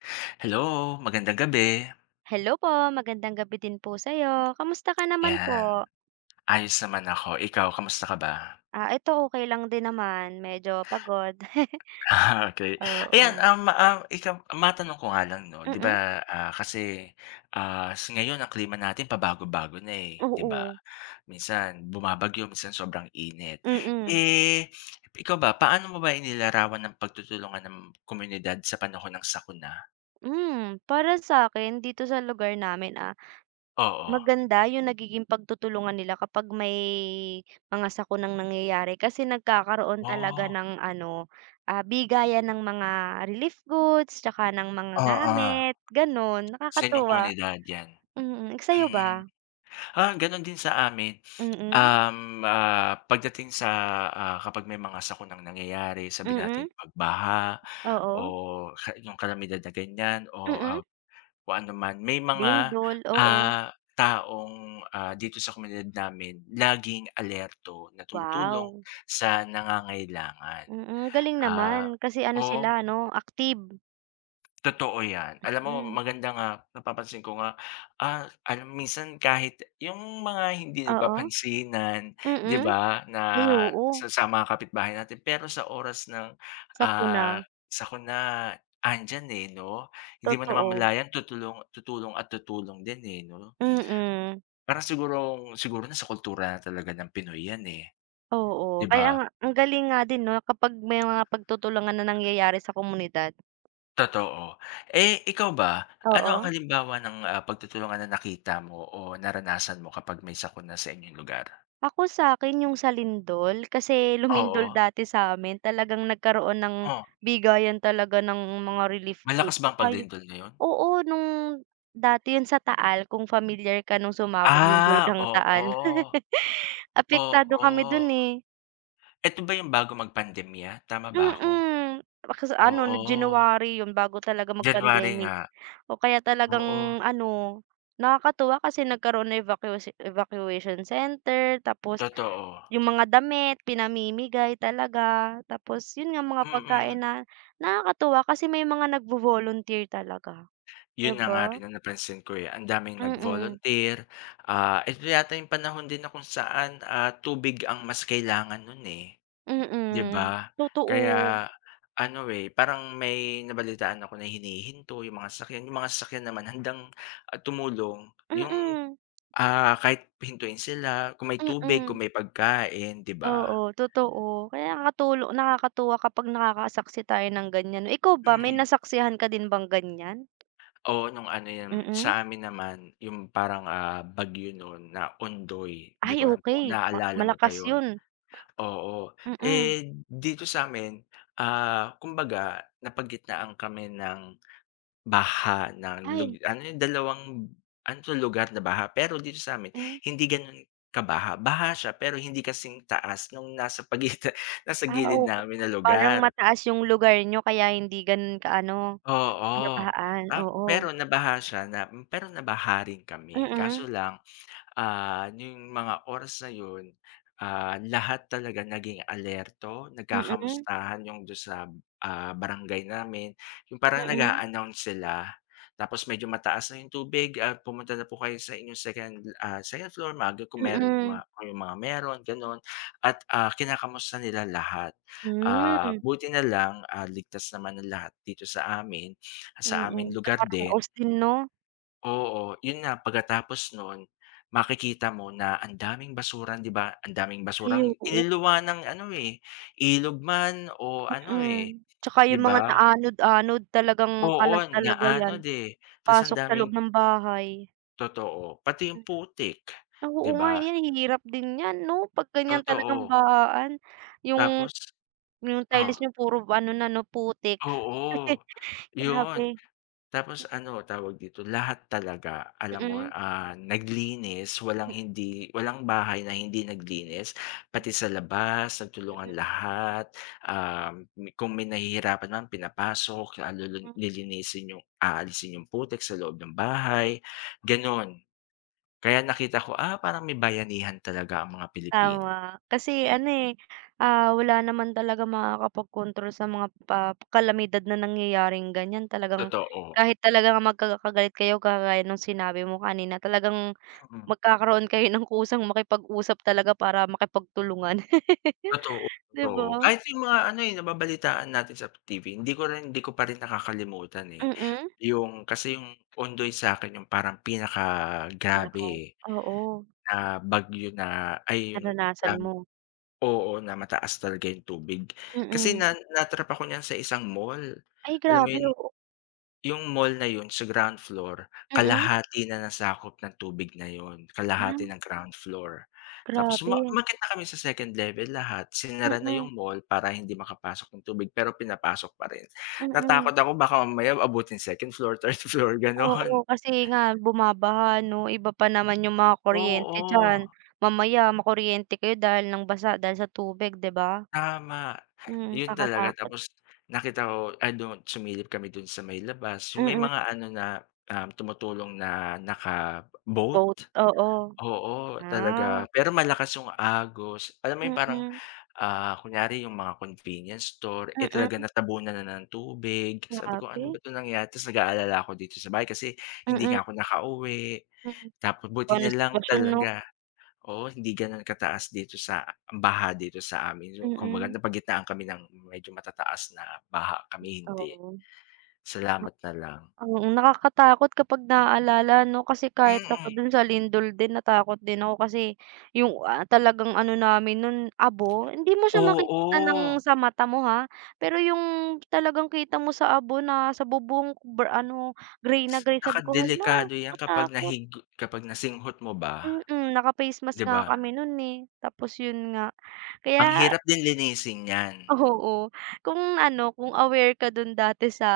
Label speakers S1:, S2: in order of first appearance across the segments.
S1: Hello, magandang gabi.
S2: Hello po, magandang gabi din po sayo. Kamusta ka naman
S1: 'Yan,
S2: po?
S1: ayos naman ako. Ikaw, kamusta ka ba?
S2: Ah, eto, okey lang din naman, medyo pagod.
S1: Ah, okey. Ayan,
S2: Oo.
S1: ah, ma ah, ikam matanong ko nga lang no, 'di ba,
S2: Mm.
S1: ah, kasi, ah, s ngayon ang klima natin pabago-bago na, eh, 'di ba?
S2: Oo.
S1: minsan bumabagyo, minsan sobrang init.
S2: Mm.
S1: Eh, ikaw ba, paano mo ba inilarawan ang pagtutulungan ng komunidad sa panahon ng sakuna?
S2: Hmm, para sakin, dito sa lugar namin, ah,
S1: Oo.
S2: maganda 'yung nagiging pagtutulungan nila kapag may mga sakunang nangyayari. Kasi nagkakaroon talaga
S1: Woah.
S2: ng ano bigayan ng mga relief goods tsaka ng mga
S1: Oo.
S2: gamit, ganun.
S1: Sa inyong
S2: Nakakatuwa.
S1: komunidad 'yan.
S2: Mm, sa'yo
S1: Mm.
S2: ba?
S1: Ah, ganun din sa amin.
S2: Mm.
S1: Um, ah, Pagdating sa, ah, kapag may mga sakunang nangyayari, sabihin
S2: Mm.
S1: nating pagbaha o
S2: Oo.
S1: ha 'yung kalamidad na ganyan. Oh,
S2: Mm.
S1: ah, kung ano man. May mga,
S2: Lindol, oo.
S1: ah, taong, ah, dito sa komunidad namin laging alerto na tumutulong
S2: Wow.
S1: sa nangangailangan.
S2: Mm, galing
S1: Ah,
S2: naman. Kasi ano,
S1: oh
S2: sila 'no, active.
S1: Totoo 'yan. Alam mo,
S2: Hmm.
S1: maganda nga napapansin ko nga. Ah, alam mo minsan kahit 'yung mga hindi
S2: Oo.
S1: nagpapansinan di
S2: Mm.
S1: ba nga
S2: Ay oo.
S1: sa sa mga kapitbahay natin, pero sa oras ng, ah,
S2: Sakuna.
S1: sakuna 'andiyan, eh, no? Di mo
S2: Totoo.
S1: namamalayan, tutulong. tutulong at tutulong din, eh, 'no.
S2: Mm.
S1: Para siguro siguro na sa kultura na talaga ng Pinoy 'yan, eh,
S2: Oo.
S1: 'di
S2: Kaya
S1: ba?
S2: nga ang galing nga din, 'no, kapag may mga pagtutulungan na nangyayari sa komunidad.
S1: Totoo, eh, ikaw ba ano ang
S2: Oo.
S1: halimbawa ng, ah, pagtutulungan na nakita mo o naranasan mo kapag may sakuna sa inyong lugar?
S2: Ako sa 'kin yung sa lindol, kasi lumindol
S1: Oo.
S2: dati sa amin talagang nagkaroon ng
S1: Oh.
S2: bigayan talaga ng mga relief goods.
S1: Malakas
S2: 'At
S1: ba ang
S2: saka yung,
S1: paglindol na 'yon?
S2: oo nung dati yun sa taal kung familiar ka nung sumabog yung
S1: Ah
S2: bulkang
S1: oo,
S2: taal, apektado
S1: oo.
S2: kami dun, eh.
S1: Eto ba yung bago mag-pandemya tama ba ako?
S2: Mm, kas
S1: Oo,
S2: ano January 'yon bago talaga
S1: January
S2: mag-pandemic.
S1: nga,
S2: Oh, kaya
S1: oo.
S2: talagang ano, nakakatuwa kasi nagkaroon ng evacuatio evacuation center, tapos
S1: Totoo.
S2: yung mga damit pinamimigay talaga, tapos yun nga mga
S1: Mm.
S2: pagkain na nakakatuwa kasi may mga nag-vo-volunteer talaga, 'di
S1: Yun na nga
S2: ba.
S1: rin ang napansin ko, eh, ang daming
S2: Mm.
S1: nag-volunteer, ah, eto yata yung panahon din na kung saan, ah, tubig ang mas kailangan nun, eh, 'di
S2: Mm,
S1: ba.
S2: totoo.
S1: Kaya ano, eh, parang may nabalitaan ako na hinihinto yung mga sasakyan, yung mga sasakyan naman handang, ah, tumulong yung,
S2: Mm.
S1: ah, kahit hintuin sila kung may tubig
S2: Mm.
S1: kung may pagkain 'di ba.
S2: Oo totoo, kaya nakatulo nakakatuwa kapag nakakasaksi tayo ng ganyan, ikaw ba may
S1: Mm.
S2: nasaksihan ka din bang ganyan?
S1: Oo nung ano yan,
S2: Mm.
S1: sa amin naman yung parang ah bagyo no'n na ondoy, 'di
S2: Ay
S1: ko alam kung
S2: okey, ma
S1: naalala mo pa
S2: malakas
S1: yun.
S2: yun.
S1: Oo,
S2: Mm.
S1: eh, dito sa 'min, ah kumbaga napagitnaan kami ng baha ng lug
S2: Ay.
S1: ano yung dalawang ano 'to lugar na baha, pero dito sa 'min
S2: Hmm.
S1: hindi ganon kabaha. Baha siya pero hindi kasing taas nung nasa pagitan, nasa
S2: Ah
S1: gilid
S2: okey,
S1: namin na
S2: parang
S1: lugar.
S2: mataas yung lugar niyo kaya hindi ganun ka-ano
S1: Oo
S2: kinabaan,
S1: ta
S2: oo.
S1: pero nabaha siya na pero nabaha rin kami
S2: Mm.
S1: kaso lang, ah, n'yong mga oras na yun, ah, lahat talaga naging alerto,
S2: Mm.
S1: nagkakamustahan 'yong do'n sa, ah, barangay namin. Yung parang
S2: Mm.
S1: nag-a-announce sila, tapos medyo mataas na 'yong tubig at pumunta na po kayo sa inyong second, ah, second floor maaga kung mero ma
S2: Mm.
S1: kayong mga meron gano'n, at, ah, kinakamusta nila lahat. Ah,
S2: Hmm.
S1: buti nalang, ah, ligtas naman ang lahat dito sa amin, sa
S2: Mm,
S1: aming lugar din.
S2: nakaraos din 'no.
S1: Oo yun na. Pagkatapos nun, makikita mo na ang daming basura 'di ba, ang daming
S2: Ay,
S1: basurang
S2: oo.
S1: iniluwa ng ano, eh, ilog man o ano, eh,
S2: Mm. Tsaka
S1: di
S2: yung mga
S1: ba?
S2: na-anod-anod, talagang
S1: Oo,
S2: kalat talaga yan,
S1: inaanod ,eh. Tas ang
S2: pasok sa loob
S1: daming
S2: ng bahay.
S1: Totoo, pati yung
S2: Hmm.
S1: putik
S2: Oo
S1: 'di
S2: nga, eh,
S1: ba?
S2: yan hirap din yan 'no, 'pag ganyan talagang
S1: Totoo.
S2: bahaan. Yung
S1: Tapos.
S2: yung
S1: Oh.
S2: tiles nyo puro ano na 'no, putik.
S1: Oo. 'Yun.
S2: Grabe.
S1: Tapos ano tawag dito, lahat talaga alam mo,
S2: Mm.
S1: ah, naglinis walang hindi walang bahay na hindi naglinis. Pati sa labas, sa tulungan
S2: Mm.
S1: lahat. Um, kung may nahihirapan naman pinapasok. Ah,
S2: Hmm.
S1: lilinisin yung aalisin yung putik sa loob ng bahay, ganon. Kaya nakita ko, "ah, parang may bayanihan talaga ang mga Pilipino".
S2: Tama, kasi ano, eh, ah, wala naman talagang makakapag-kontrol sa mga pa kalamidad na nangyayaring ganyan. Talagang
S1: Totoo.
S2: kahit talaga magkaka-galit kayo, kagaya nung sinabi mo kanina, talagang
S1: Mm.
S2: magkakaroon kayo ng kusang makipag-usap talaga, para makipagtulungan.
S1: Totoo,
S2: 'Di
S1: totoo.
S2: ba?
S1: Kahit yung mga ano, eh, nababalitaan natin sa T-V. Hindi ko rin hindi ko pa rin nakakalimutan, eh.
S2: Mm.
S1: Yung kasi yung Ondoy sakin, yung parang pinaka
S2: Miracle,
S1: grabe, eh.
S2: oo.
S1: na bagyo na, ay
S2: Naranasan mo.
S1: oo, na mataas talaga yung tubig, kasi
S2: Mm.
S1: na na-trap ako niyan sa isang mall, al
S2: Ay
S1: alam mo
S2: grabe,
S1: yun?
S2: oo.
S1: Yung mall na yun, sa ground floor,
S2: Mm.
S1: kalahati na na-sakop ng tubig na yun, kalahati
S2: Ay.
S1: ng ground floor. Tapos uma
S2: Grabe.
S1: umakyat na kami sa 2nd level lahat. Sinara na
S2: Mm.
S1: yung mall para hindi makapasok ng tubig, pero pinapasok pa rin.
S2: Mm.
S1: Natakot ako baka mamaya abutin 2nd floor, 3rd floor,
S2: Oo
S1: ganon.
S2: kasi nga, bumabaha 'no. Iba pa naman yung mga kuryente diyan,
S1: Oo.
S2: mamaya makuryente kayo dahil ng basa dahil sa tubig, 'di ba?
S1: Tama.
S2: Mm,
S1: Yun talaga,
S2: kakatakot.
S1: tapos nakita ko ay dun sumilip kami dun sa may labas, yung may
S2: Mm.
S1: mga ano na, um, tumutulong na naka boat.
S2: Boat. Oo.
S1: Oo, talaga
S2: Ah.
S1: pero malakas yung agos alam mo yung parang,
S2: Mm.
S1: ah, kunyari yung mga convenience store, eh,
S2: Mm.
S1: talaga natabunan na ng tubig. Sabi ko, "Ano ba
S2: Grabe.
S1: to nangyaya", tas nag-aalala ako dito sa bahay kasi hindi
S2: Mm.
S1: nga ako nakauwi.
S2: Mm,
S1: Tapos buti
S2: pano
S1: nalang
S2: sitwasyon no.
S1: talaga, oo, hindi ganon kataas dito sa baha dito sa amin, yung kung
S2: Mm.
S1: maganda napagitaan kami ng medyo matataas na baha, kami hindi.
S2: Oo.
S1: Salamat na lang.
S2: Mm, nakakatakot kapag naalala 'no, kasi kahit
S1: Mm.
S2: ako dun sa lindol din natakot din ako kasi yung, ah, talagang ano namin nun, abo. Hindi mo siya makikita ng
S1: Oo.
S2: sa mata mo ha, pero yung talagang kita mo sa abo na sa bubong br ano grey na grey
S1: Naka
S2: sabi ko, "hala,
S1: delikado 'yan, kapag
S2: katakot".
S1: nahig kapag nasinghot mo ba?
S2: Mm, naka face
S1: 'di
S2: mask nga
S1: ba?
S2: kami nun, eh. Tapos yun nga
S1: Ang
S2: kaya
S1: hirap din lisin nyan.
S2: Oo. Kung ano, kung aware ka dun dati sa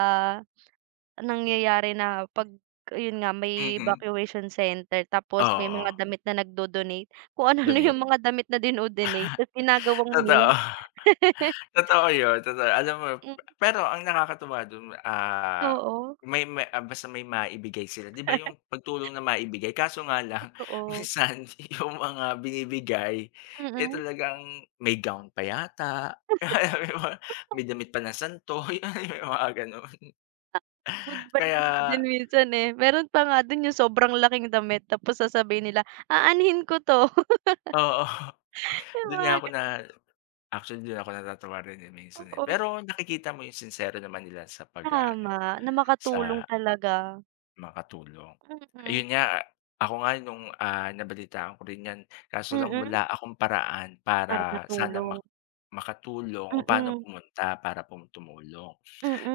S2: nangyayari na pag, 'yun nga, may
S1: Mhm.
S2: evacuation center tapos may mga
S1: Oo.
S2: damit na nag-do-donate. Kung ano-ano
S1: Donate.
S2: yung mga damit na dino-donate. Ta's ginagawang
S1: Totoo.
S2: meme.
S1: Totoo yun, totoo yu Alam mo,
S2: Mm.
S1: pero ang nakakatuwa dun, ah,
S2: Oo.
S1: may may ah, basta may maibigay sila 'di ba, yung pagtulong na maibigay. Kaso nga lang
S2: Totoo.
S1: minsan, yung mga binibigay, eh,
S2: Mm.
S1: talagang may gown pa yata. May damit pa ng santo, yun yung mga ganun.
S2: Good vibes
S1: Kaya
S2: din minsan, eh. Meron pa nga dun, yung sobrang laking damit tapos sasabihin nila, "Aanhin ko 'to?"
S1: Oo.
S2: Yung
S1: Du'n
S2: mga
S1: nga ako
S2: ga
S1: na actually du'n ako natatawa rin, eh, minsan, eh.
S2: Oo.
S1: Pero nakikita mo yung sinsero naman nila sa pag-aano,
S2: Tama, na makatulong
S1: sa
S2: talaga.
S1: Makatulong
S2: Mm.
S1: ayun nga, ako nga nung, ah, nabalitaan ko rin 'yan kaso lang
S2: Mm.
S1: wala akong paraan
S2: Para
S1: para sana ma
S2: natulong.
S1: makatulong o paano
S2: Mm.
S1: pumunta para tumulong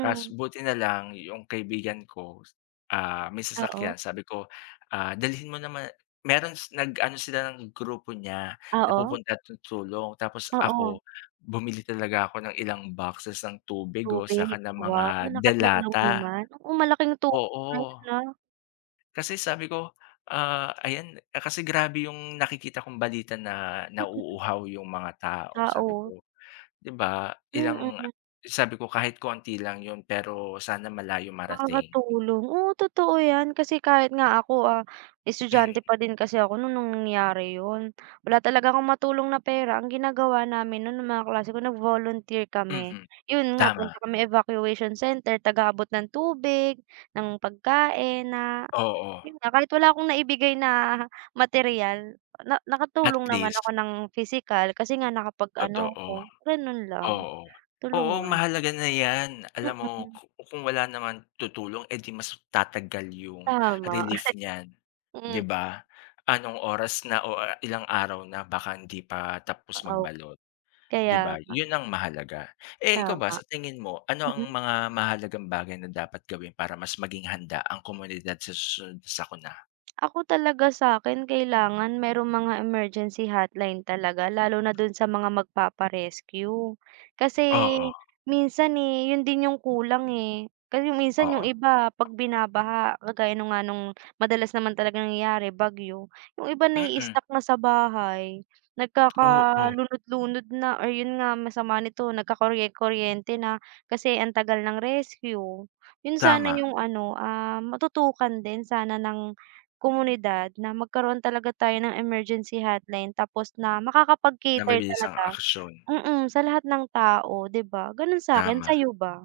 S1: kas buti na lang 'yong kaibigan ko, ah, may sasakyan
S2: Oo.
S1: sabi ko "dalhin mo naman" meron nag-ano sila ng grupo niya
S2: Oo.
S1: napupunta tulong tapos
S2: Oo.
S1: ako bumili talaga ako ng ilang boxes ng tubig o
S2: Tubig.
S1: saka ng mga
S2: Wow! nakatulong
S1: delata.
S2: naman. Oo malaking tulong na
S1: Oo.
S2: 'yun, ah.
S1: Kasi sabi ko, ah, ayan kasi grabe 'yung nakikita kong balita na nauuhaw 'yung mga tao,
S2: Ah,
S1: sabi
S2: oo.
S1: ko 'di ba, ilang
S2: Mm.
S1: sabi ko kahit konti lang 'yun pero sana malayo marating.
S2: Nakakatulong. Oo, totoo 'yan kasi kahit nga ako, ah,
S1: Hmm.
S2: estudyante pa din kasi ako no'n nang nangyari 'yon. Wala talaga akong matulong na pera ang ginagawa namin no'n mga klase ko nag-volunteer
S1: Hmm,
S2: kami.
S1: hmm.
S2: Iyon nga punta
S1: Tama.
S2: kami Evacuation Center, taga-abot ng tubig, ng pagkain na,
S1: Oo.
S2: 'yon nga kahit wala akong naibigay na materyal na
S1: At
S2: nakatulong naman ako
S1: least.
S2: ng pisikal kasi nga nakapag-ano
S1: Totoo.
S2: ko gano'n lang,
S1: Oo. Oo,
S2: tulungan.
S1: mahalaga na 'yan alam mo
S2: Mm.
S1: kung wala naman tutulong 'di mas tatagal yung
S2: Tama.
S1: relief niyan, 'di
S2: Hmm.
S1: ba? Anong oras na o ilang araw na baka hindi pa tapos
S2: Oo.
S1: magbalot 'di
S2: Kaya
S1: ba?
S2: nga.
S1: 'Yun ang mahalaga, eh, ikaw ba
S2: Tama.
S1: sa tingin mo ano ang
S2: Mm.
S1: mga mahalagang bagay na dapat gawin para mas maging handa ang komunidad sa susunod sakuna?
S2: Ako talaga sa'kin kailangan may mga emergency hotline talaga, lalo na dun sa mga magpapa-rescue. Kasi
S1: Oo.
S2: minsan e, 'yun din yung kulang, eh. Kasi minsan yung
S1: Oo.
S2: iba pag binabaha kagaya nga nung madalas naman talagang nangyayari bagyo, 'yung iba
S1: Mm.
S2: naii-stock na sa bahay, nagkaka
S1: Oo.
S2: lunod lunod na, or 'yun nga masama nito nagkakorye kuryente na kasi ang tagal ng rescue. 'Yun sana
S1: Tama.
S2: 'yung ano, ah, matutukan din sana ng komunidad na magkaroon talaga tayo ng emergency hotline tapos na
S1: Na
S2: makakapag-cater
S1: malinis ang
S2: talaga.
S1: aksiyon.
S2: Hmm, hmm. Sa lahat ng tao di ba ganun sa'kin,
S1: Tama.
S2: sayo ba?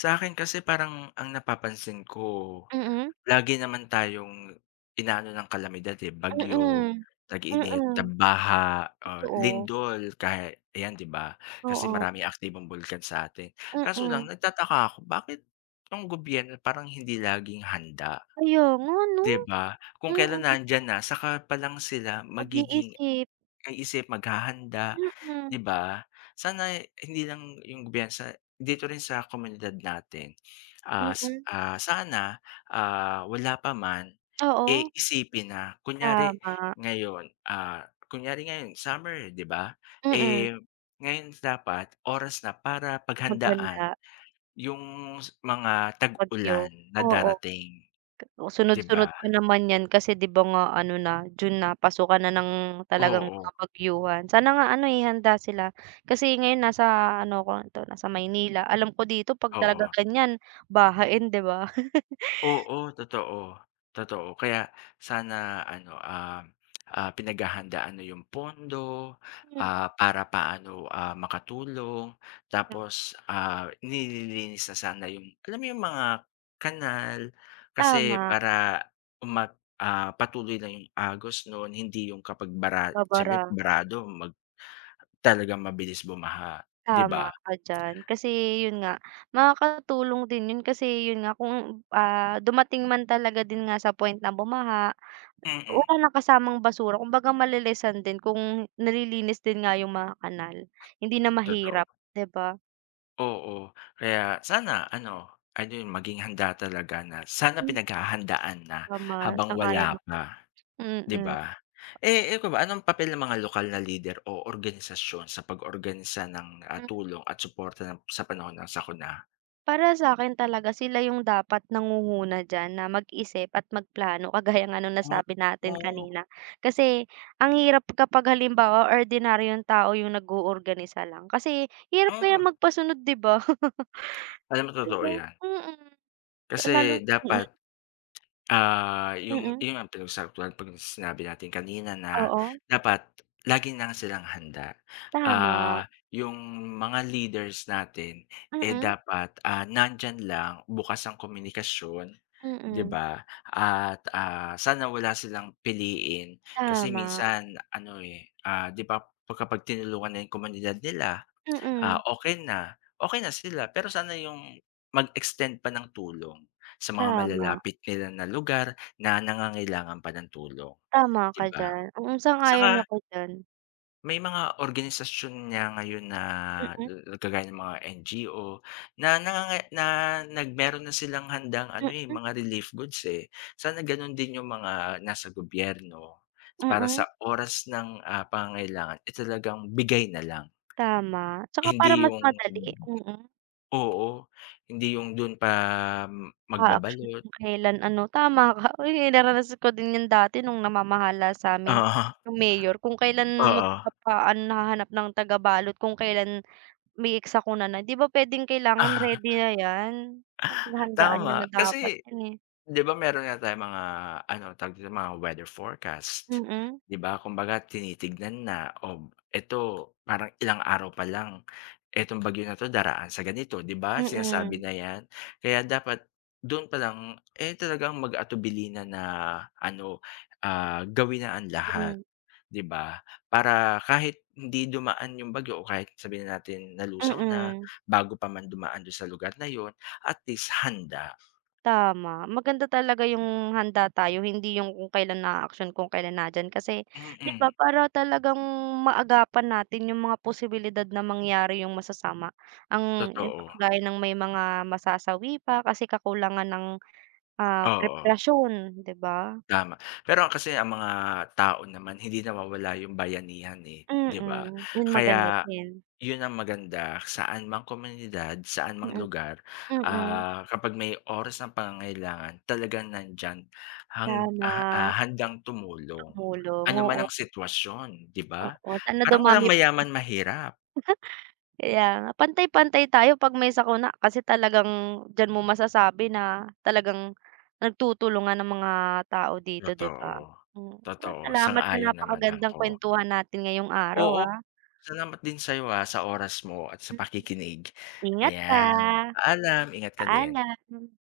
S1: Sa'kin kasi parang ang napapansin ko,
S2: Mm.
S1: lagi naman tayong inaano ng kalamidad, eh, bagyo,
S2: Mm.
S1: tag-init,
S2: Mm.
S1: tag-baha, ah,
S2: Totoo.
S1: lindol kaya ayan 'di ba? Kasi
S2: Oo.
S1: maraming aktibong bulkan sa atin. Kaso lang
S2: Mm.
S1: nagtataka ako bakit itong gobyerno parang hindi laging handa,
S2: Kaya nga no?
S1: 'di ba? Kung kailan
S2: Mm.
S1: nandiyan na saka pa lang sila
S2: Pag
S1: magiging
S2: iisip.
S1: kaisip, maghahanda, di
S2: Mm.
S1: ba sana hindi lang 'yong bansa, dito rin sa komunidad natin. Ah,
S2: Mm.
S1: sana, ah, wala pa man e,
S2: Oo.
S1: isipin na kunyari
S2: Tama.
S1: ngayon, ah, kunyari ngayon summer 'di ba.
S2: Mm.
S1: Eh, ngayon dapat oras na para paghandaan
S2: Maghanda.
S1: 'yung mga tag-ulan
S2: Bagyo,
S1: na
S2: oo.
S1: darating. 'Di ba?
S2: Sunod-sunod pa naman 'yan kasi di ba nga ano na June na, pasukan na ng talagang
S1: Oo.
S2: mga bagyuhan. Sana nga ano, eh, handa sila. kasi ngayon nasa ano ko 'to nasa Maynila. Alam ko dito pag talaga
S1: Oo
S2: gan'yan bahain di ba
S1: Oo. Totoo, totoo kaya sana ano, ah, ah, pinaghahandaan na 'yung pondo,
S2: Hmm.
S1: ah, para paano, ah, makatulong,
S2: [unintelligible]
S1: tapos, ah, nililinis na sana 'yung, alam mo 'yung mga kanal kasi
S2: Tama.
S1: para umah ah, patuloy na yung agos noon hindi 'yung kapag bara siyempre
S2: Babara.
S1: barado mag talagang mabilis bumaha, 'di
S2: Tama
S1: ba?
S2: ka diyan. Kasi 'yun nga makakatulong din 'yun kasi yun nga kung, ah, dumating man talaga din nga sa point ng bumaha
S1: Mm.
S2: wala ng kasamang basura, kung baga mali-lessan din kung nalilinis din nga 'yung mga kanal hindi na
S1: Totoo
S2: mahirap 'di ba?
S1: Oo, kaya sana ano ano 'yong maging handa talaga na sana
S2: Hmm.
S1: pinaghahandaan na
S2: Tama,
S1: habang
S2: sangayon
S1: wala
S2: ako.
S1: pa, 'di
S2: Mm.
S1: ba? Eh, ikaw ba anong papel ng mga lokal na leader o organisasyon sa pag-organisa ng, ah,
S2: Mhm.
S1: tulong at suporta ng sa panahon ng sakuna?
S2: Para sa'kin talaga sila 'yong dapat nangunguna d'yan na mag-isip at mag plano, kagaya nga no'ng
S1: Ah.
S2: nasabi natin kanina kasi ang hirap kapag halimbawa ordinaryong tao 'yong nag-o-organisa lang kasi hirap kaya
S1: Mm.
S2: magpasunod 'di ba?
S1: Alam mo, totoo 'yan.
S2: Mhm. Lalo
S1: Kasi
S2: mm.
S1: dapat, ah, 'yung
S2: Mm.
S1: [unintelligible] 'pag sinabi natin kanina na
S2: Oo.
S1: dapat lagi ng silang handa,
S2: Tama.
S1: ah, 'yung mga leaders natin, eh,
S2: Mm.
S1: dapat, ah, nandiyan lang bukas ang komunikasyon 'di
S2: Mm.
S1: ba? At, ah, sana wala silang piliin kasi
S2: Tama.
S1: minsan ano, eh, ah, 'di ba kapag tinulungan na 'yung komunidad nila, ah,
S2: Mm.
S1: okay na okay na sila pero sana 'yung mag-extend pa ng tulong sa mga
S2: Tama.
S1: malalapit nila na lugar na nangangailangan pa ng tulong,
S2: Tama
S1: 'di
S2: ka
S1: ba?
S2: d'yan, mm, sang-ayon
S1: tsaka
S2: ako d'yan.
S1: ...may mga organisasyon niya ngayon na
S2: Mm.
S1: kagaya ng mga NGO na na nga nga na nag meron na silang handang ano, eh,
S2: Mm.
S1: mga relief goods, eh, sana gano'n din 'yong mga nasa gobyerno para
S2: Mm.
S1: sa oras ng, ah, pangangailangan, eh, talagang bigay na lang.
S2: Tama, 'tsaka para
S1: Hindi
S2: mas
S1: 'yong
S2: madali, mm.
S1: Oo hindi 'yong do'n pa
S2: A action
S1: magbabalot
S2: kung kailan ano tama ka oy, naranasan ko din 'yan dati no'ng namamahala sa'min
S1: Oo.
S2: 'yong mayor kung kailan
S1: Oo.
S2: magpapaan hahanap ng taga balot kung kelan may sakuna na, 'di ba p'wedeng kailangan ready na 'yan, pinaghandaan n'yo
S1: Tama
S2: na dapat
S1: kasi,
S2: 'yan, eh.
S1: 'di ba meron nga tayong mga ano tawag dito mga weather forecast
S2: Mm.
S1: 'di ba kumbaga tinitignan na o eto parang ilang araw pa lang etong bagyo na 'to daraan sa ganito 'di ba, sinasabi
S2: Mm.
S1: na 'yan kaya dapat do'n palang, eh, talagang mag-atubili na na ano ah, gawin na ang lahat
S2: Mm.
S1: 'di ba, para kahit hindi dumaan 'yong bagyo o kahit sabihin nanatin nalusaw na
S2: Mm.
S1: bago pa man dumaan do'n sa lugar na 'yon at least handa.
S2: Tama, maganda talaga 'yong handa tayo, hindi 'yong kung kailan aaksyon kung kailan na diyan kasi, 'di
S1: Mm.
S2: ba, para talagang maagapan natin 'yong mga posibilidad na mangyari 'yong masasama, ang 'yon nga,
S1: Totoo.
S2: kagaya ng may mga masasawi pa kasi kakulangan ng, ah,
S1: Oo.
S2: preparasyon, 'di ba?
S1: Tama, pero kasi ang mga tao naman hindi nawawala 'yong bayanihan, eh, 'di ba?
S2: Mm, 'yun maganda
S1: Kaya,
S2: din.
S1: 'yon ang maganda, saan mang komunidad, saan mang
S2: Mhm.
S1: lugar,
S2: Mm.
S1: ah, kapag may oras ng pangangailangan talagang nandiyan hang
S2: Sana.
S1: ah-ah, handang tumulong,
S2: Tumulong,
S1: ano man
S2: oo.
S1: ang sitwasyon, 'di ba?
S2: Oo, sana
S1: Parang walang
S2: dumami p
S1: mayaman, mahirap.
S2: Kaya nga, pantay-pantay tayo 'pag may sakuna kasi talagang, diyan mo masasabi na, talagang nagtutulungan ang mga tao dito 'di ba?
S1: Totoo.
S2: Hmm, sala
S1: Totoo,
S2: salamat sa
S1: sang-ayon naman
S2: napakagandang
S1: ako.
S2: kuwentuhan natin ngayong araw,
S1: Oo,
S2: ah.
S1: salamat din sa 'yo, ah, sa oras mo at sa
S2: Mhm.
S1: pakikinig.
S2: Ingat ka.
S1: Ayan, paalam, ingat ka din.
S2: Paalam.